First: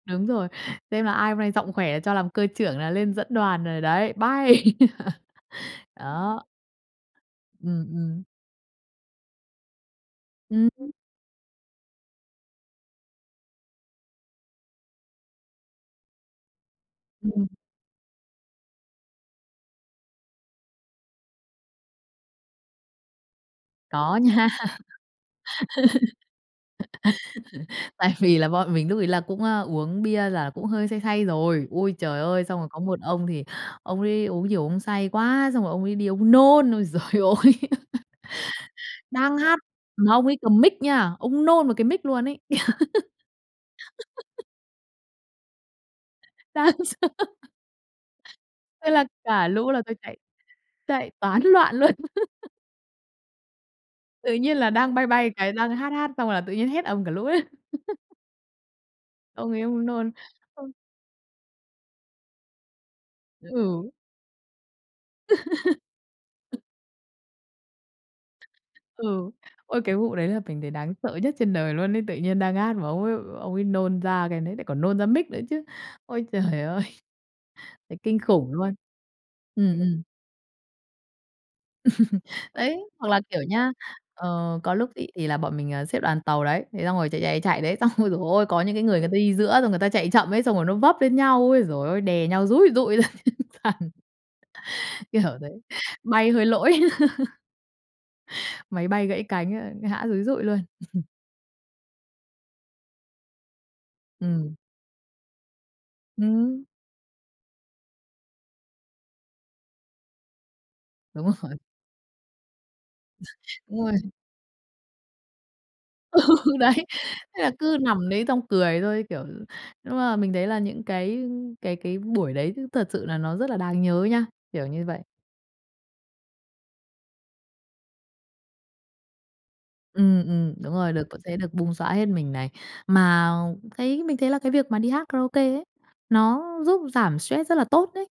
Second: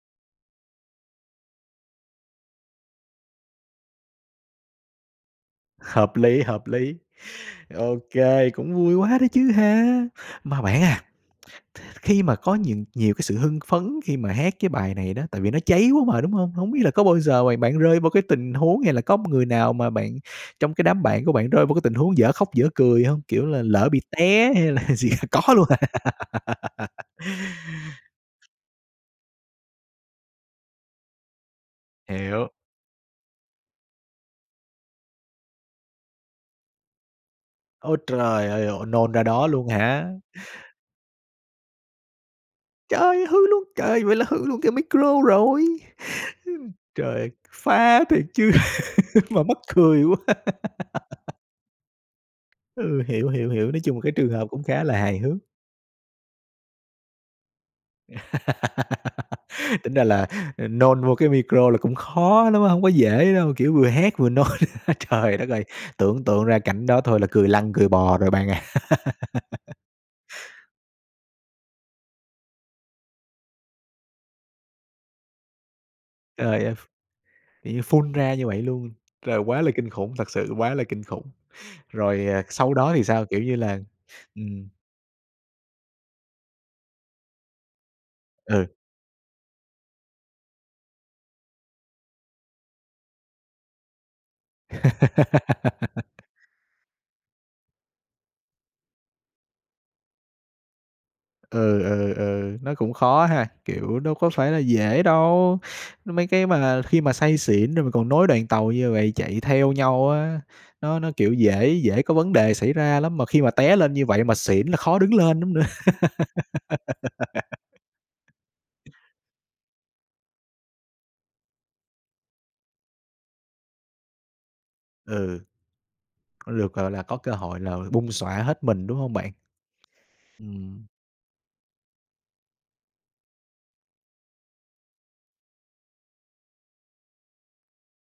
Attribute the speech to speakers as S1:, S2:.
S1: Đúng rồi, xem là ai hôm nay giọng khỏe cho làm cơ trưởng là lên dẫn đoàn rồi đấy. Bay!
S2: Hợp lý,
S1: Đó.
S2: hợp lý.
S1: Ừm,
S2: Ô
S1: ừm.
S2: kê, cũng vui quá đó chứ ha. Mà bạn
S1: Ừm.
S2: à, th khi mà có những nhiều cái sự hưng phấn khi mà hát cái bài này đó, tại vì nó cháy quá mà, đúng hông? Hông biết là có bao giờ
S1: Ừm.
S2: mà bạn rơi vô cái tình huống hay là có người nào mà bạn trong cái đám bạn của bạn rơi vô cái tình huống dở khóc dở cười hông? Kiểu là lỡ bị
S1: Có nha.
S2: té hay là gì có luôn à?
S1: Tại vì là bọn mình lúc ấy là cũng, ơ, uống bia là cũng hơi say say rồi. Ôi trời ơi!
S2: Hiểu.
S1: Xong rồi có một ông thì ông ấy uống nhiều ông say quá, xong rồi ông ấy đi ông nôn. Ôi giời ôi!
S2: Ôi trời ơi! Ồ, nôn ra
S1: Đang
S2: đó
S1: hát,
S2: luôn hả?
S1: mà ông ấy cầm mic nha, ông nôn vào cái mic luôn ấy.
S2: Trời, hư luôn! Trời, vậy là hư luôn cái micro rồi!
S1: Đáng sợ!
S2: Trời, phá thiệt chứ,
S1: Thế là
S2: mà
S1: cả
S2: mắc
S1: lũ là thôi
S2: cười
S1: chạy,
S2: quá!
S1: chạy toán loạn luôn.
S2: Ừ, hiểu, hiểu, hiểu, nói chung là cái trường
S1: Tự
S2: hợp
S1: nhiên
S2: cũng
S1: là
S2: khá
S1: đang
S2: là
S1: bay
S2: hài
S1: bay
S2: hước.
S1: cái, đang hát hát xong rồi là tự nhiên hét ầm cả lũ lên. Ông ấy ông
S2: Tính ra
S1: nôn.
S2: là, ờ,
S1: Ơ.
S2: nôn vô cái micro là cũng khó lắm á, hông có dễ đâu, kiểu, vừa
S1: Ừ.
S2: hét vừa nôn, trời đất ơi! Tưởng tượng ra cảnh đó thôi là cười lăn cười bò rồi bạn à.
S1: Ừ. Ôi, cái vụ đấy là mình thấy đáng sợ nhất trên đời luôn ấy, tự nhiên đang hát mà ông ấy ông ấy nôn ra cái đấy, lại còn nôn ra mic nữa chứ. Ôi trời
S2: Trời ơi! Ph
S1: ơi!
S2: kiểu như
S1: Thấy
S2: phun
S1: kinh
S2: ra như
S1: khủng
S2: vậy
S1: luôn!
S2: luôn. Trời, quá là
S1: Ừm,
S2: kinh
S1: ừm.
S2: khủng, thật sự quá là kinh khủng! Rồi, ờ, sau
S1: Đấy,
S2: đó thì
S1: hoặc là
S2: sao?
S1: kiểu
S2: Kiểu như
S1: nhá,
S2: là
S1: ờ,
S2: ừm.
S1: có lúc ấy thì là bọn mình, ờ, xếp đoàn tàu đấy, thế xong rồi chạy, chạy, chạy, chạy đấy, xong ôi giời ôi, có
S2: Ừ.
S1: những cái người người ta đi giữa xong người ta chạy chậm ấy, xong rồi nó vấp lên nhau, ôi giời ơi, đè nhau dúi dùi dụi ra trên sàn, kiểu thế. Bay hơi lỗi. Máy bay gãy cánh, a, ngã dúi dụi luôn.
S2: Ừ, ừ, ừ, nó cũng khó ha, kiểu, đâu có phải
S1: Ừm.
S2: là dễ đâu, mấy cái
S1: Ừm.
S2: mà khi mà say xỉn rồi mình còn nối đoàn tàu như vậy chạy theo nhau á, nó nó,
S1: Đúng
S2: kiểu,
S1: rồi.
S2: dễ dễ có vấn đề xảy ra lắm, mà khi mà té
S1: Đúng rồi.
S2: lên như vậy mà xỉn là khó đứng lên lắm nữa.
S1: Ừ, đấy, thế là cứ nằm đấy xong cười thôi, kiểu, nhưng mà mình thấy là những cái cái cái buổi đấy thật sự là nó rất là đáng nhớ nha, kiểu như vậy.
S2: Ừ. Có được, gọi là, có cơ hội là bung xõa hết mình, đúng hông bạn?
S1: Ừm, ừm, đúng
S2: Ừm.
S1: rồi, được có thể được bung xõa hết mình này. Mà thấy mình thấy là cái việc mà đi hát karaoke ấy, nó giúp giảm stress rất là tốt đấy.